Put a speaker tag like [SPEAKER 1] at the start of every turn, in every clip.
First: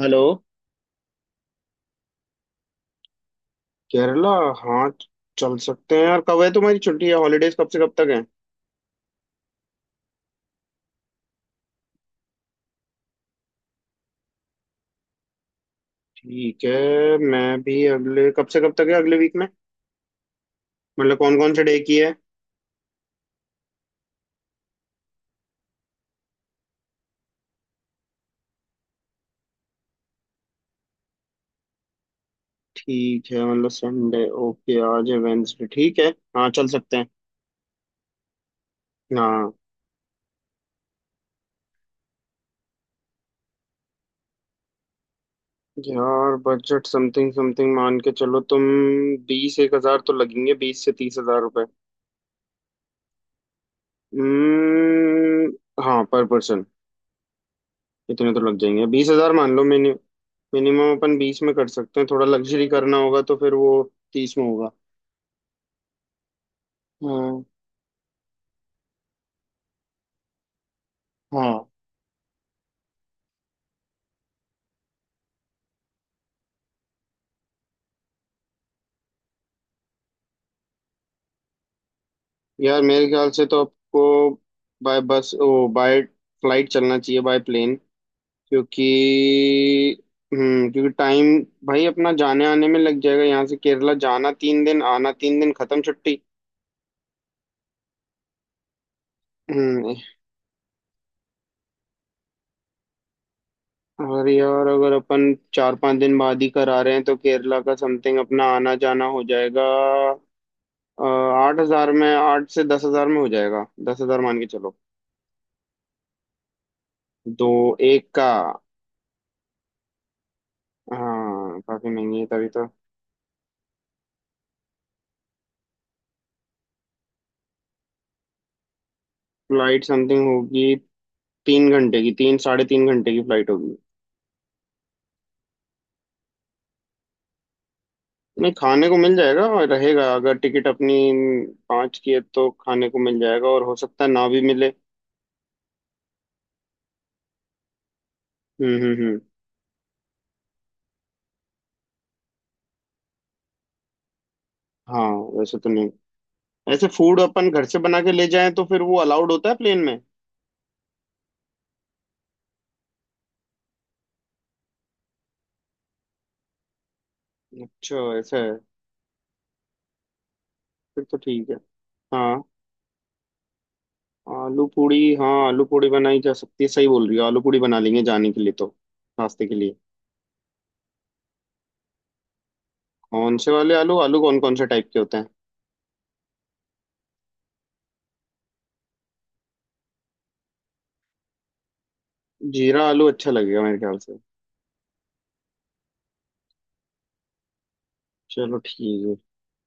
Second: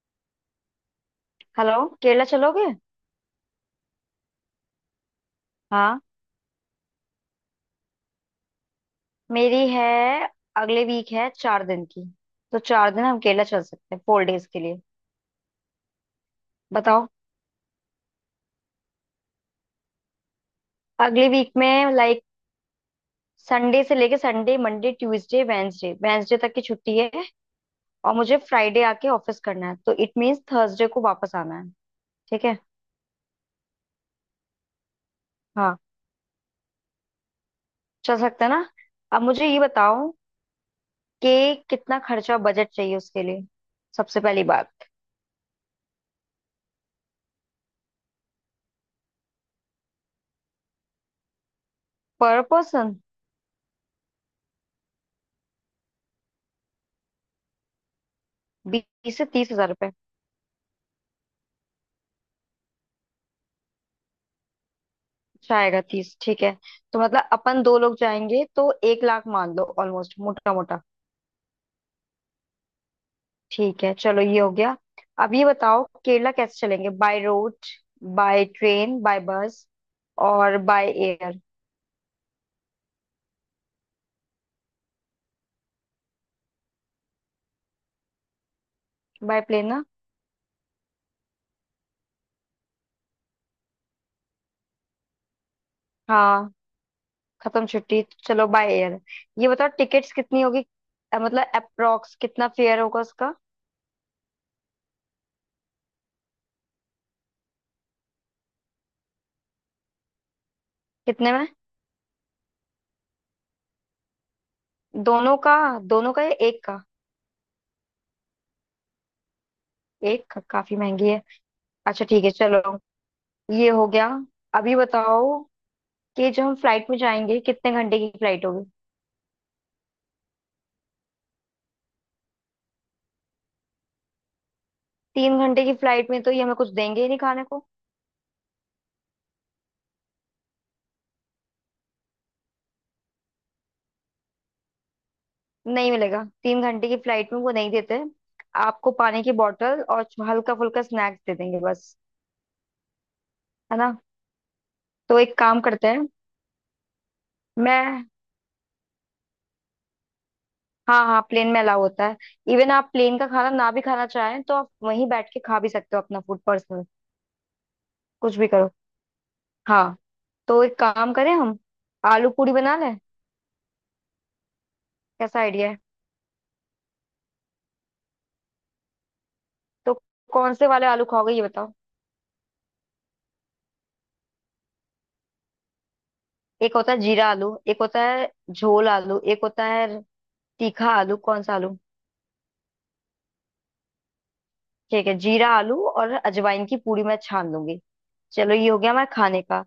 [SPEAKER 1] Hello.
[SPEAKER 2] Hello. Kerala चलोगे?
[SPEAKER 1] केरला? हाँ, चल सकते
[SPEAKER 2] हाँ,
[SPEAKER 1] हैं यार। कब है तुम्हारी छुट्टी, है हॉलीडेज कब से कब तक है?
[SPEAKER 2] मेरी है। अगले वीक है, 4 दिन की। तो 4 दिन हम केरला चल सकते हैं 4 डेज के लिए।
[SPEAKER 1] ठीक
[SPEAKER 2] बताओ।
[SPEAKER 1] है, मैं भी अगले, कब से कब तक है अगले वीक में? मतलब
[SPEAKER 2] अगले
[SPEAKER 1] कौन
[SPEAKER 2] वीक
[SPEAKER 1] कौन से डे
[SPEAKER 2] में
[SPEAKER 1] की है?
[SPEAKER 2] लाइक संडे से लेके Sunday, Monday, Tuesday, Wednesday Wednesday तक की छुट्टी है। और मुझे फ्राइडे आके ऑफिस करना है, तो इट मीन्स थर्सडे को वापस आना है। ठीक है।
[SPEAKER 1] ठीक है मतलब संडे, ओके आज है वेंसडे,
[SPEAKER 2] हाँ,
[SPEAKER 1] ठीक है। हाँ, चल सकते हैं।
[SPEAKER 2] चल सकते हैं ना। अब मुझे
[SPEAKER 1] हाँ।
[SPEAKER 2] ये बताओ कि कितना खर्चा बजट चाहिए उसके लिए। सबसे पहली बात।
[SPEAKER 1] यार बजट समथिंग समथिंग मान के चलो तुम। बीस एक हजार तो लगेंगे, 20 से 30 हजार रुपए।
[SPEAKER 2] पर पर्सन।
[SPEAKER 1] हम्म। हाँ, पर पर्सन। इतने तो लग जाएंगे, बीस
[SPEAKER 2] बीस से
[SPEAKER 1] हजार मान
[SPEAKER 2] तीस
[SPEAKER 1] लो,
[SPEAKER 2] हजार
[SPEAKER 1] मिनिमम अपन 20 में कर सकते हैं, थोड़ा लग्जरी करना होगा तो फिर वो 30 में होगा।
[SPEAKER 2] जाएगा 30, ठीक है। तो मतलब
[SPEAKER 1] हाँ।
[SPEAKER 2] अपन दो लोग जाएंगे तो 1 लाख मान लो, ऑलमोस्ट मोटा मोटा।
[SPEAKER 1] हाँ।
[SPEAKER 2] ठीक है, चलो, ये हो गया। अब ये बताओ केरला कैसे चलेंगे? By road, by train, by bus और बाय एयर।
[SPEAKER 1] यार मेरे ख्याल से तो आपको by bus or by flight चलना चाहिए, बाय प्लेन। क्योंकि,
[SPEAKER 2] बाय प्लेन ना?
[SPEAKER 1] हम्म, क्योंकि टाइम भाई अपना जाने आने में लग जाएगा। यहाँ से केरला जाना तीन दिन, आना तीन दिन, खत्म छुट्टी।
[SPEAKER 2] हाँ। खत्म छुट्टी। चलो बाय एयर। ये बताओ
[SPEAKER 1] हम्म।
[SPEAKER 2] टिकट्स कितनी होगी। मतलब अप्रोक्स कितना फेयर होगा उसका।
[SPEAKER 1] और यार, अगर अपन चार पांच दिन बाद ही करा रहे हैं तो केरला का समथिंग अपना आना जाना हो जाएगा
[SPEAKER 2] कितने में?
[SPEAKER 1] 8 हजार में, 8 से 10 हजार में हो जाएगा, 10 हजार मान के चलो।
[SPEAKER 2] दोनों का? दोनों का या एक का?
[SPEAKER 1] दो, एक का।
[SPEAKER 2] एक का काफी महंगी है।
[SPEAKER 1] हाँ, काफी
[SPEAKER 2] अच्छा,
[SPEAKER 1] महंगी
[SPEAKER 2] ठीक
[SPEAKER 1] है,
[SPEAKER 2] है,
[SPEAKER 1] तभी तो।
[SPEAKER 2] चलो, ये हो गया। अभी बताओ कि जो हम फ्लाइट में जाएंगे कितने घंटे की फ्लाइट होगी।
[SPEAKER 1] फ्लाइट समथिंग होगी, तीन घंटे की, तीन साढ़े तीन घंटे की फ्लाइट होगी।
[SPEAKER 2] 3 घंटे की फ्लाइट में तो ये हमें कुछ देंगे ही नहीं खाने को।
[SPEAKER 1] नहीं, खाने को मिल जाएगा, और रहेगा अगर टिकट अपनी पाँच की है तो खाने को मिल जाएगा, और हो सकता है ना भी मिले।
[SPEAKER 2] नहीं मिलेगा 3 घंटे की फ्लाइट में, वो नहीं देते।
[SPEAKER 1] हम्म,
[SPEAKER 2] आपको
[SPEAKER 1] हम्म, हम्म।
[SPEAKER 2] पानी की बोतल और हल्का फुल्का स्नैक्स दे देंगे बस। है ना?
[SPEAKER 1] हाँ।
[SPEAKER 2] तो एक
[SPEAKER 1] वैसे
[SPEAKER 2] काम
[SPEAKER 1] तो
[SPEAKER 2] करते
[SPEAKER 1] नहीं,
[SPEAKER 2] हैं।
[SPEAKER 1] ऐसे फूड अपन घर से बना
[SPEAKER 2] मैं
[SPEAKER 1] के ले जाएं तो फिर वो अलाउड होता है प्लेन में?
[SPEAKER 2] हाँ हाँ, प्लेन में अलाउ होता है। इवन आप प्लेन का खाना ना भी खाना चाहें तो आप वहीं बैठ के खा भी सकते हो अपना फूड पर्सनल।
[SPEAKER 1] अच्छा,
[SPEAKER 2] कुछ
[SPEAKER 1] ऐसा
[SPEAKER 2] भी
[SPEAKER 1] है।
[SPEAKER 2] करो। हाँ। तो एक
[SPEAKER 1] फिर
[SPEAKER 2] काम
[SPEAKER 1] तो
[SPEAKER 2] करें
[SPEAKER 1] ठीक है।
[SPEAKER 2] हम, आलू
[SPEAKER 1] हाँ,
[SPEAKER 2] पूरी बना लें।
[SPEAKER 1] आलू पूड़ी, हाँ
[SPEAKER 2] कैसा
[SPEAKER 1] आलू
[SPEAKER 2] आइडिया है?
[SPEAKER 1] पूड़ी बनाई जा सकती है, सही बोल रही हो, आलू पूड़ी बना लेंगे जाने के लिए, तो नाश्ते के लिए।
[SPEAKER 2] तो कौन से वाले आलू खाओगे ये बताओ।
[SPEAKER 1] कौन से वाले आलू, आलू कौन कौन से टाइप के होते हैं?
[SPEAKER 2] एक होता है जीरा आलू, एक होता है झोल आलू, एक होता है तीखा आलू। कौन सा आलू?
[SPEAKER 1] जीरा आलू अच्छा लगेगा मेरे ख्याल से।
[SPEAKER 2] ठीक है, जीरा आलू और अजवाइन की पूरी मैं छान लूंगी। चलो
[SPEAKER 1] चलो
[SPEAKER 2] ये हो
[SPEAKER 1] ठीक
[SPEAKER 2] गया हमारे
[SPEAKER 1] है।
[SPEAKER 2] खाने का।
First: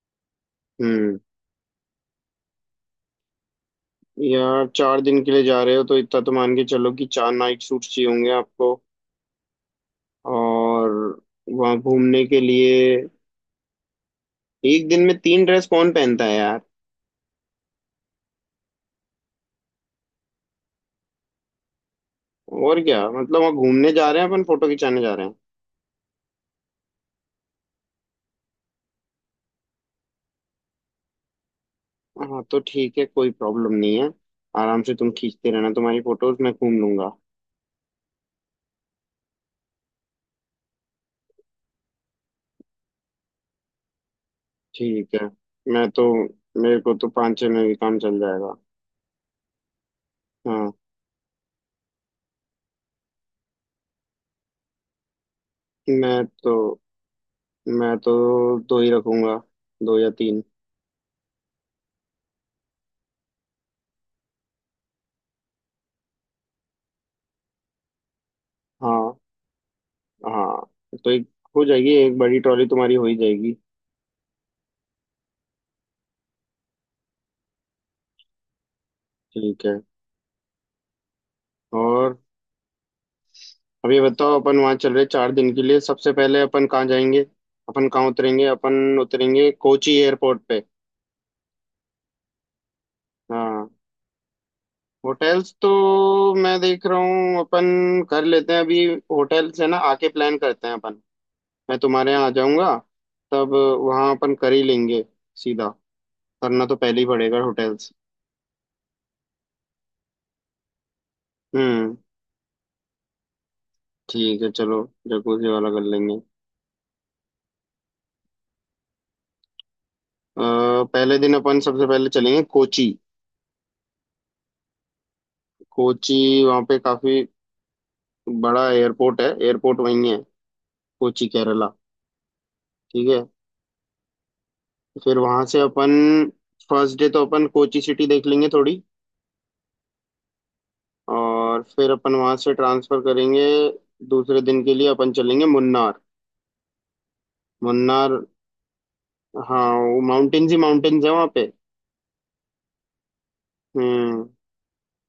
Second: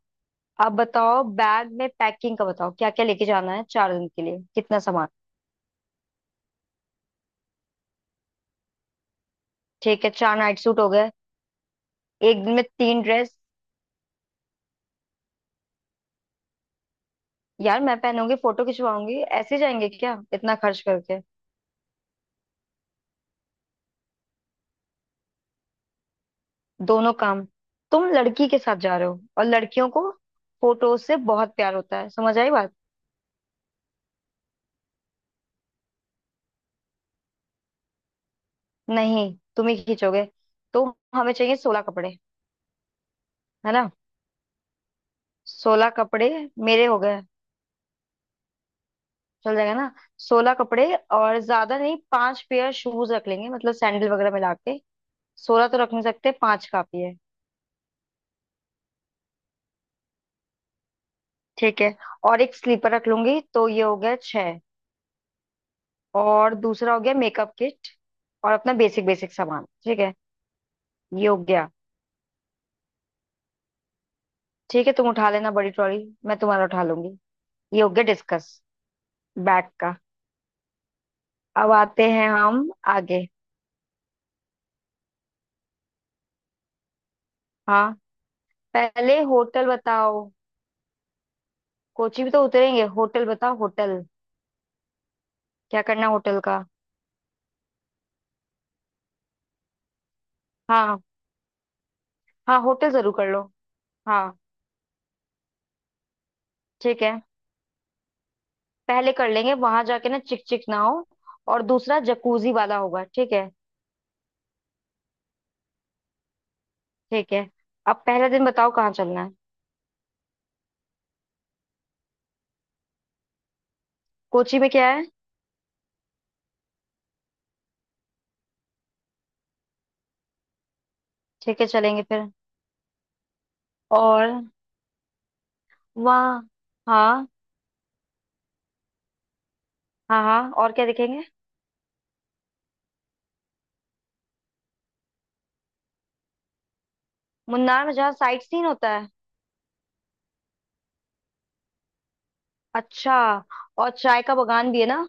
[SPEAKER 2] अब
[SPEAKER 1] हम्म।
[SPEAKER 2] बताओ बैग में पैकिंग का, बताओ क्या क्या लेके जाना है 4 दिन के लिए,
[SPEAKER 1] यार
[SPEAKER 2] कितना
[SPEAKER 1] चार
[SPEAKER 2] सामान।
[SPEAKER 1] दिन के लिए जा रहे हो तो इतना तो मान के चलो कि चार नाइट सूट्स चाहिए होंगे आपको।
[SPEAKER 2] ठीक है, चार नाइट सूट
[SPEAKER 1] और
[SPEAKER 2] हो गए।
[SPEAKER 1] वहाँ घूमने के
[SPEAKER 2] एक दिन में
[SPEAKER 1] लिए,
[SPEAKER 2] तीन ड्रेस।
[SPEAKER 1] एक दिन में तीन ड्रेस कौन पहनता है यार?
[SPEAKER 2] यार मैं पहनूंगी, फोटो खिंचवाऊंगी, ऐसे जाएंगे क्या इतना खर्च करके।
[SPEAKER 1] और क्या मतलब, वहाँ घूमने जा रहे हैं अपन, फोटो खिंचाने जा रहे हैं?
[SPEAKER 2] दोनों काम। तुम लड़की के साथ जा रहे हो और लड़कियों को फोटो से बहुत प्यार होता है, समझ
[SPEAKER 1] हाँ
[SPEAKER 2] आई
[SPEAKER 1] तो
[SPEAKER 2] बात।
[SPEAKER 1] ठीक है, कोई प्रॉब्लम नहीं है। आराम से तुम खींचते रहना तुम्हारी फोटोज, मैं घूम लूंगा।
[SPEAKER 2] नहीं, तुम ही खींचोगे। तो हमें चाहिए 16 कपड़े, है ना,
[SPEAKER 1] ठीक है। मैं
[SPEAKER 2] सोलह
[SPEAKER 1] तो,
[SPEAKER 2] कपड़े
[SPEAKER 1] मेरे
[SPEAKER 2] मेरे
[SPEAKER 1] को
[SPEAKER 2] हो
[SPEAKER 1] तो
[SPEAKER 2] गए।
[SPEAKER 1] पाँच छः में भी काम चल जाएगा।
[SPEAKER 2] चल जाएगा ना। सोलह
[SPEAKER 1] हाँ।
[SPEAKER 2] कपड़े और ज्यादा नहीं, पांच पेयर शूज रख लेंगे, मतलब सैंडल वगैरह मिला के। सोलह तो रख नहीं
[SPEAKER 1] मैं
[SPEAKER 2] सकते,
[SPEAKER 1] तो
[SPEAKER 2] पांच काफी है।
[SPEAKER 1] मैं तो दो ही रखूंगा, दो या तीन।
[SPEAKER 2] ठीक है। और एक स्लीपर रख लूंगी तो ये हो गया छह। और दूसरा हो गया मेकअप किट और अपना बेसिक
[SPEAKER 1] हाँ।
[SPEAKER 2] बेसिक सामान, ठीक है।
[SPEAKER 1] हाँ तो एक,
[SPEAKER 2] ये हो
[SPEAKER 1] हो
[SPEAKER 2] गया।
[SPEAKER 1] जाएगी, एक बड़ी ट्रॉली तुम्हारी हो ही जाएगी।
[SPEAKER 2] ठीक है, तुम उठा लेना बड़ी ट्रॉली, मैं तुम्हारा उठा लूंगी। ये हो गया डिस्कस
[SPEAKER 1] ठीक
[SPEAKER 2] बैग
[SPEAKER 1] है।
[SPEAKER 2] का। अब आते
[SPEAKER 1] और
[SPEAKER 2] हैं हम आगे।
[SPEAKER 1] अब ये बताओ, अपन वहाँ चल रहे चार दिन के लिए, सबसे पहले अपन कहाँ जाएंगे? अपन
[SPEAKER 2] हाँ।
[SPEAKER 1] कहाँ उतरेंगे? अपन
[SPEAKER 2] पहले
[SPEAKER 1] उतरेंगे
[SPEAKER 2] होटल
[SPEAKER 1] कोची
[SPEAKER 2] बताओ।
[SPEAKER 1] एयरपोर्ट पे।
[SPEAKER 2] कोची भी तो उतरेंगे, होटल बताओ
[SPEAKER 1] हाँ।
[SPEAKER 2] होटल।
[SPEAKER 1] होटल्स तो
[SPEAKER 2] क्या करना है होटल
[SPEAKER 1] मैं
[SPEAKER 2] का?
[SPEAKER 1] देख रहा हूँ, अपन कर लेते हैं अभी। होटल से ना आके प्लान करते हैं अपन।
[SPEAKER 2] हाँ।
[SPEAKER 1] मैं तुम्हारे यहाँ आ
[SPEAKER 2] हाँ,
[SPEAKER 1] जाऊंगा,
[SPEAKER 2] होटल जरूर कर लो।
[SPEAKER 1] तब वहाँ अपन
[SPEAKER 2] हाँ।
[SPEAKER 1] कर ही लेंगे। सीधा करना तो पहले
[SPEAKER 2] ठीक
[SPEAKER 1] ही
[SPEAKER 2] है,
[SPEAKER 1] पड़ेगा होटल्स।
[SPEAKER 2] पहले कर लेंगे, वहां जाके ना चिक चिक ना हो। और
[SPEAKER 1] हम्म,
[SPEAKER 2] दूसरा जकूजी वाला होगा, ठीक है।
[SPEAKER 1] ठीक है चलो, जकूजी वाला कर लेंगे।
[SPEAKER 2] ठीक है। अब पहला दिन बताओ, कहाँ चलना है।
[SPEAKER 1] पहले दिन अपन सबसे पहले चलेंगे कोची।
[SPEAKER 2] कोची में क्या है?
[SPEAKER 1] कोची, वहाँ पे काफी बड़ा एयरपोर्ट है, एयरपोर्ट वहीं है, कोची
[SPEAKER 2] ठीक है,
[SPEAKER 1] केरला।
[SPEAKER 2] चलेंगे फिर।
[SPEAKER 1] ठीक है।
[SPEAKER 2] और
[SPEAKER 1] फिर वहाँ से अपन,
[SPEAKER 2] वहाँ
[SPEAKER 1] फर्स्ट डे तो
[SPEAKER 2] हाँ
[SPEAKER 1] अपन कोची सिटी देख लेंगे थोड़ी।
[SPEAKER 2] हाँ हाँ, और क्या देखेंगे?
[SPEAKER 1] और फिर अपन वहां से ट्रांसफर करेंगे, दूसरे दिन के लिए अपन चलेंगे मुन्नार।
[SPEAKER 2] मुन्नार में जहाँ
[SPEAKER 1] मुन्नार,
[SPEAKER 2] साइट सीन होता है।
[SPEAKER 1] हाँ वो माउंटेन्स ही माउंटेन्स है वहाँ पे।
[SPEAKER 2] अच्छा। और चाय
[SPEAKER 1] हम्म।
[SPEAKER 2] का बगान भी है ना?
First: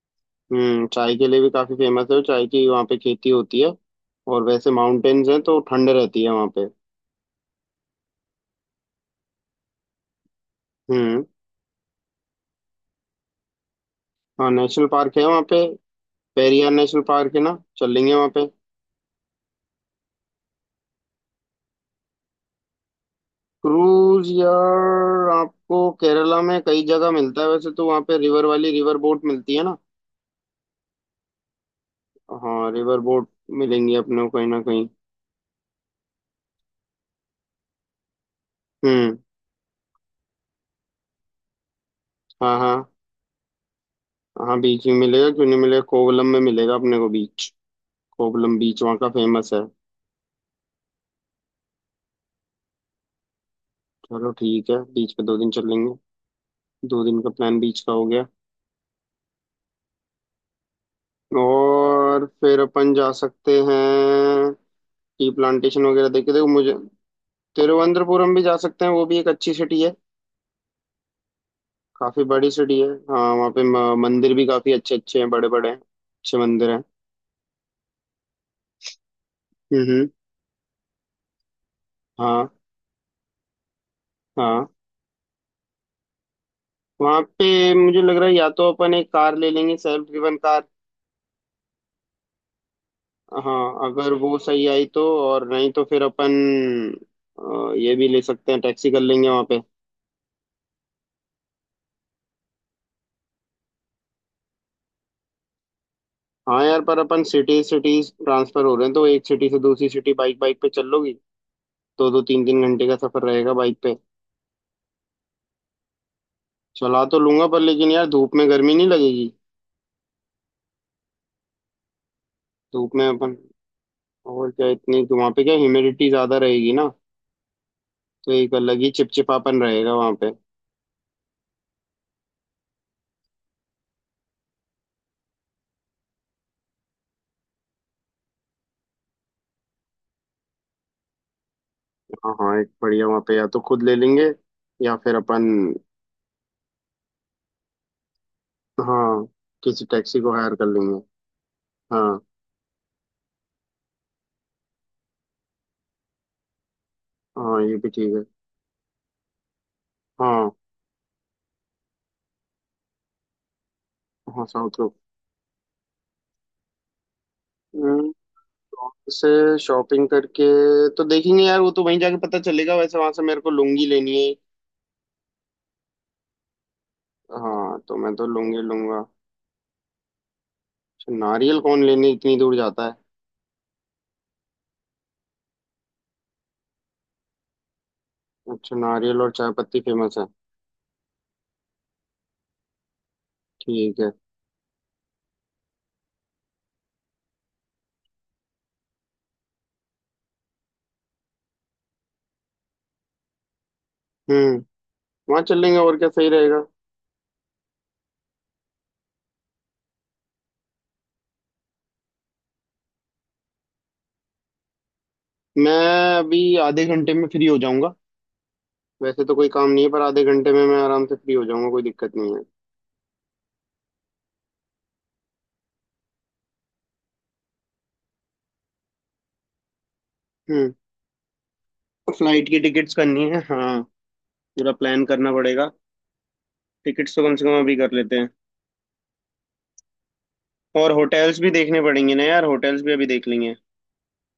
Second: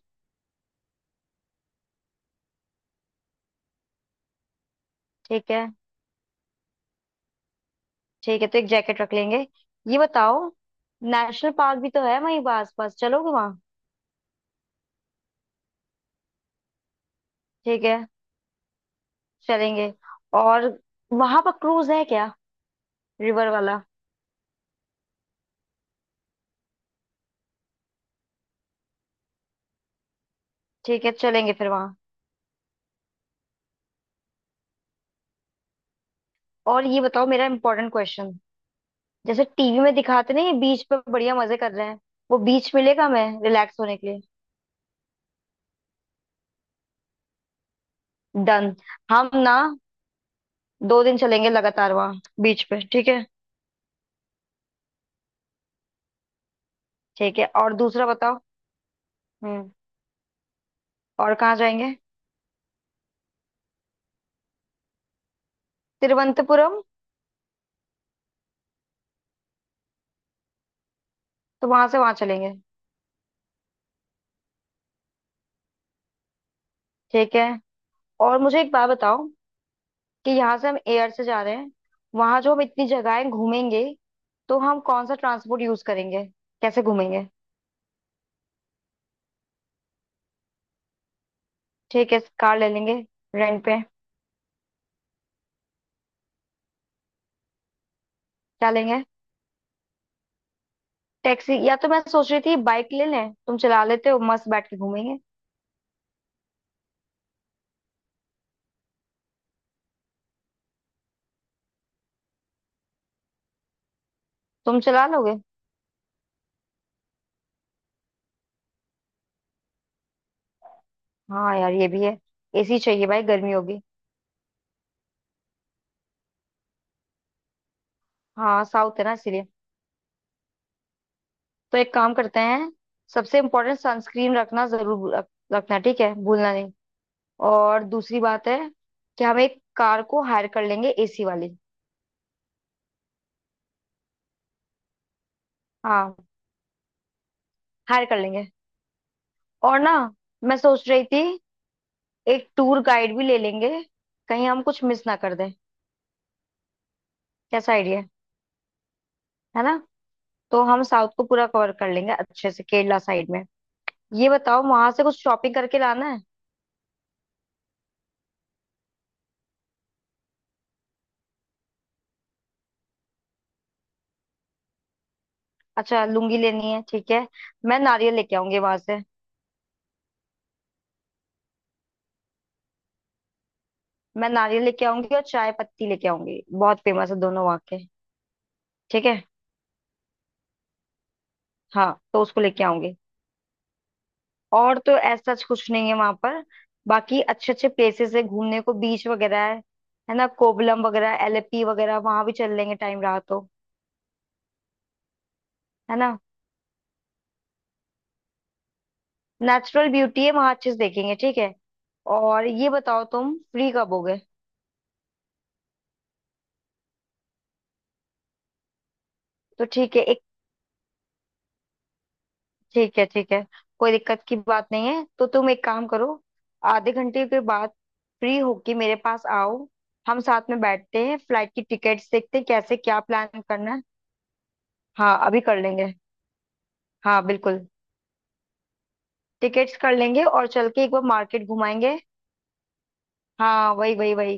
[SPEAKER 1] हम्म, चाय के लिए भी काफी फेमस है वो, चाय की वहाँ पे खेती होती है। और वैसे माउंटेन्स हैं
[SPEAKER 2] ठीक
[SPEAKER 1] तो
[SPEAKER 2] है।
[SPEAKER 1] ठंड रहती है वहाँ पे।
[SPEAKER 2] ठीक है, तो एक जैकेट रख लेंगे। ये बताओ,
[SPEAKER 1] हम्म।
[SPEAKER 2] नेशनल पार्क भी तो है वहीं, पास पास चलोगे वहां?
[SPEAKER 1] हाँ, नेशनल पार्क है वहाँ पे, पेरियार नेशनल पार्क है ना,
[SPEAKER 2] ठीक है,
[SPEAKER 1] चलेंगे वहाँ पे।
[SPEAKER 2] चलेंगे। और वहां पर क्रूज है क्या, रिवर वाला?
[SPEAKER 1] क्रूज? यार आपको केरला में कई जगह मिलता है, वैसे तो वहाँ पे रिवर वाली रिवर बोट मिलती है ना।
[SPEAKER 2] ठीक है, चलेंगे फिर वहां।
[SPEAKER 1] हाँ, रिवर बोट मिलेंगी अपने को कहीं ना कहीं।
[SPEAKER 2] और ये बताओ, मेरा इंपॉर्टेंट क्वेश्चन,
[SPEAKER 1] हम्म।
[SPEAKER 2] जैसे टीवी में दिखाते नहीं, बीच पर बढ़िया मजे कर रहे हैं, वो
[SPEAKER 1] हाँ, हाँ।
[SPEAKER 2] बीच मिलेगा हमें रिलैक्स होने के लिए?
[SPEAKER 1] हाँ बीच में मिलेगा, क्यों नहीं मिलेगा, कोवलम में मिलेगा अपने को बीच, कोवलम
[SPEAKER 2] डन।
[SPEAKER 1] बीच वहाँ का
[SPEAKER 2] हम
[SPEAKER 1] फेमस
[SPEAKER 2] ना
[SPEAKER 1] है।
[SPEAKER 2] 2 दिन चलेंगे लगातार वहां बीच पे, ठीक है।
[SPEAKER 1] चलो ठीक है, बीच पे दो दिन चल लेंगे, दो दिन का
[SPEAKER 2] ठीक है,
[SPEAKER 1] प्लान
[SPEAKER 2] और
[SPEAKER 1] बीच का हो
[SPEAKER 2] दूसरा
[SPEAKER 1] गया।
[SPEAKER 2] बताओ। हम्म। और कहाँ जाएंगे?
[SPEAKER 1] और फिर अपन जा सकते हैं टी प्लांटेशन वगैरह, देखे देखो मुझे
[SPEAKER 2] तिरुवनंतपुरम।
[SPEAKER 1] तिरुवनंतपुरम भी जा सकते हैं, वो भी एक अच्छी सिटी है।
[SPEAKER 2] तो वहां से वहां
[SPEAKER 1] काफी बड़ी
[SPEAKER 2] चलेंगे।
[SPEAKER 1] सिटी है, हाँ, वहाँ पे मंदिर भी काफी अच्छे अच्छे हैं, बड़े बड़े हैं, अच्छे मंदिर हैं।
[SPEAKER 2] ठीक है। और मुझे एक बात बताओ
[SPEAKER 1] हम्म,
[SPEAKER 2] कि यहाँ से हम एयर से जा रहे हैं, वहां जो
[SPEAKER 1] हाँ।
[SPEAKER 2] हम इतनी जगहें घूमेंगे, तो
[SPEAKER 1] हाँ
[SPEAKER 2] हम कौन सा ट्रांसपोर्ट यूज करेंगे, कैसे
[SPEAKER 1] वहाँ
[SPEAKER 2] घूमेंगे?
[SPEAKER 1] पे मुझे लग रहा है या तो अपन एक कार ले लेंगे, सेल्फ ड्रिवन कार।
[SPEAKER 2] ठीक है, कार ले लेंगे। रेंट पे।
[SPEAKER 1] हाँ, अगर वो सही आई तो। और नहीं तो फिर अपन, ये भी ले सकते हैं,
[SPEAKER 2] क्या
[SPEAKER 1] टैक्सी कर
[SPEAKER 2] लेंगे?
[SPEAKER 1] लेंगे वहाँ पे।
[SPEAKER 2] टैक्सी, या तो मैं सोच रही थी बाइक ले लें, तुम चला लेते हो, मस्त बैठ के घूमेंगे।
[SPEAKER 1] हाँ यार, पर अपन सिटी सिटी ट्रांसफर हो रहे हैं तो एक सिटी से दूसरी सिटी बाइक बाइक पे चल लोगी? दो दो तीन तीन घंटे का सफर रहेगा बाइक पे।
[SPEAKER 2] तुम चला लोगे?
[SPEAKER 1] चला तो लूंगा पर, लेकिन यार धूप में गर्मी नहीं लगेगी?
[SPEAKER 2] हाँ यार, ये भी है। एसी
[SPEAKER 1] धूप में
[SPEAKER 2] चाहिए भाई,
[SPEAKER 1] अपन,
[SPEAKER 2] गर्मी होगी।
[SPEAKER 1] और क्या, इतनी तो वहाँ पे क्या ह्यूमिडिटी ज्यादा रहेगी ना, तो एक
[SPEAKER 2] हाँ,
[SPEAKER 1] अलग ही
[SPEAKER 2] साउथ है ना, इसीलिए।
[SPEAKER 1] चिपचिपापन रहेगा वहाँ पे।
[SPEAKER 2] तो एक काम करते हैं। सबसे इम्पोर्टेंट सनस्क्रीन रखना, जरूर रखना, ठीक है, भूलना। और दूसरी बात है कि हम एक कार को हायर कर लेंगे, एसी वाली।
[SPEAKER 1] हाँ हाँ, एक बढ़िया वहाँ पे या तो खुद ले लेंगे, या फिर अपन,
[SPEAKER 2] हाँ, हायर कर लेंगे।
[SPEAKER 1] हाँ,
[SPEAKER 2] और
[SPEAKER 1] किसी
[SPEAKER 2] ना,
[SPEAKER 1] टैक्सी को हायर
[SPEAKER 2] मैं
[SPEAKER 1] कर
[SPEAKER 2] सोच
[SPEAKER 1] लेंगे।
[SPEAKER 2] रही थी,
[SPEAKER 1] हाँ।
[SPEAKER 2] एक टूर गाइड भी ले लेंगे, कहीं हम कुछ मिस ना कर दें।
[SPEAKER 1] हाँ,
[SPEAKER 2] कैसा
[SPEAKER 1] ये भी
[SPEAKER 2] आइडिया है?
[SPEAKER 1] ठीक है।
[SPEAKER 2] है ना?
[SPEAKER 1] हाँ।
[SPEAKER 2] तो हम साउथ को पूरा कवर कर लेंगे अच्छे से, केरला साइड में। ये
[SPEAKER 1] हाँ,
[SPEAKER 2] बताओ,
[SPEAKER 1] साउथ
[SPEAKER 2] वहां
[SPEAKER 1] लोग।
[SPEAKER 2] से कुछ शॉपिंग करके लाना है?
[SPEAKER 1] हम्म, वहाँ से शॉपिंग करके तो देखेंगे यार, वो तो वहीं जाके पता चलेगा। वैसे वहां से मेरे को लुंगी लेनी है।
[SPEAKER 2] अच्छा, लुंगी लेनी है, ठीक है।
[SPEAKER 1] हाँ
[SPEAKER 2] मैं
[SPEAKER 1] तो मैं
[SPEAKER 2] नारियल
[SPEAKER 1] तो
[SPEAKER 2] लेके आऊंगी
[SPEAKER 1] लुंगी
[SPEAKER 2] वहां से।
[SPEAKER 1] लूंगा। अच्छा, नारियल कौन लेने इतनी दूर जाता है?
[SPEAKER 2] मैं नारियल लेके आऊंगी और चाय पत्ती लेके आऊंगी, बहुत फेमस है दोनों वहां के।
[SPEAKER 1] अच्छा,
[SPEAKER 2] ठीक
[SPEAKER 1] नारियल
[SPEAKER 2] है।
[SPEAKER 1] और चाय पत्ती फेमस है।
[SPEAKER 2] हाँ, तो उसको लेके आऊंगी।
[SPEAKER 1] ठीक है।
[SPEAKER 2] और तो ऐसा कुछ नहीं है वहां पर, बाकी अच्छे अच्छे प्लेसेस है घूमने को, बीच वगैरह है ना, कोवलम वगैरह, एलेपी वगैरह वहां भी चल लेंगे टाइम रहा तो।
[SPEAKER 1] हम्म, वहाँ चल लेंगे और
[SPEAKER 2] है
[SPEAKER 1] क्या
[SPEAKER 2] ना,
[SPEAKER 1] सही रहेगा।
[SPEAKER 2] नेचुरल ब्यूटी है वहां, अच्छे से देखेंगे, ठीक है। और ये बताओ तुम फ्री कब होगे?
[SPEAKER 1] मैं अभी आधे घंटे में फ्री हो जाऊंगा। वैसे तो कोई
[SPEAKER 2] तो
[SPEAKER 1] काम नहीं है,
[SPEAKER 2] ठीक
[SPEAKER 1] पर
[SPEAKER 2] है एक।
[SPEAKER 1] आधे घंटे में मैं आराम से फ्री हो जाऊंगा, कोई दिक्कत नहीं है।
[SPEAKER 2] ठीक है, ठीक है, कोई दिक्कत की बात नहीं है तो तुम एक काम करो, आधे घंटे के बाद फ्री होके मेरे पास आओ। हम साथ में
[SPEAKER 1] हम्म,
[SPEAKER 2] बैठते हैं, फ्लाइट की टिकट्स देखते हैं
[SPEAKER 1] फ्लाइट की
[SPEAKER 2] कैसे
[SPEAKER 1] टिकट्स
[SPEAKER 2] क्या
[SPEAKER 1] करनी है,
[SPEAKER 2] प्लान करना
[SPEAKER 1] हाँ,
[SPEAKER 2] है।
[SPEAKER 1] पूरा प्लान
[SPEAKER 2] हाँ,
[SPEAKER 1] करना
[SPEAKER 2] अभी कर
[SPEAKER 1] पड़ेगा।
[SPEAKER 2] लेंगे।
[SPEAKER 1] टिकट्स
[SPEAKER 2] हाँ
[SPEAKER 1] तो कम से कम
[SPEAKER 2] बिल्कुल,
[SPEAKER 1] अभी कर लेते हैं।
[SPEAKER 2] टिकट्स कर लेंगे और चल के एक
[SPEAKER 1] और
[SPEAKER 2] बार
[SPEAKER 1] होटल्स
[SPEAKER 2] मार्केट
[SPEAKER 1] भी देखने
[SPEAKER 2] घुमाएंगे।
[SPEAKER 1] पड़ेंगे ना यार, होटल्स भी अभी देख लेंगे।
[SPEAKER 2] हाँ वही वही वही,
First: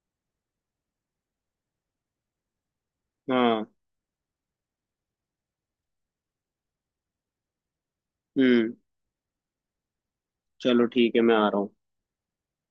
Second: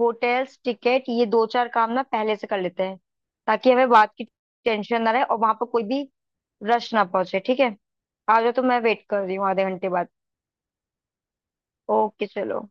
[SPEAKER 2] होटल्स टिकट ये दो चार काम ना पहले से कर लेते हैं,
[SPEAKER 1] हाँ।
[SPEAKER 2] ताकि हमें बात की टेंशन ना रहे, और वहां पर कोई भी रश ना पहुंचे, ठीक है। आ जाओ, तो
[SPEAKER 1] हम्म।
[SPEAKER 2] मैं वेट कर रही हूँ आधे घंटे बाद।
[SPEAKER 1] चलो ठीक है, मैं आ रहा हूँ।
[SPEAKER 2] ओके, चलो।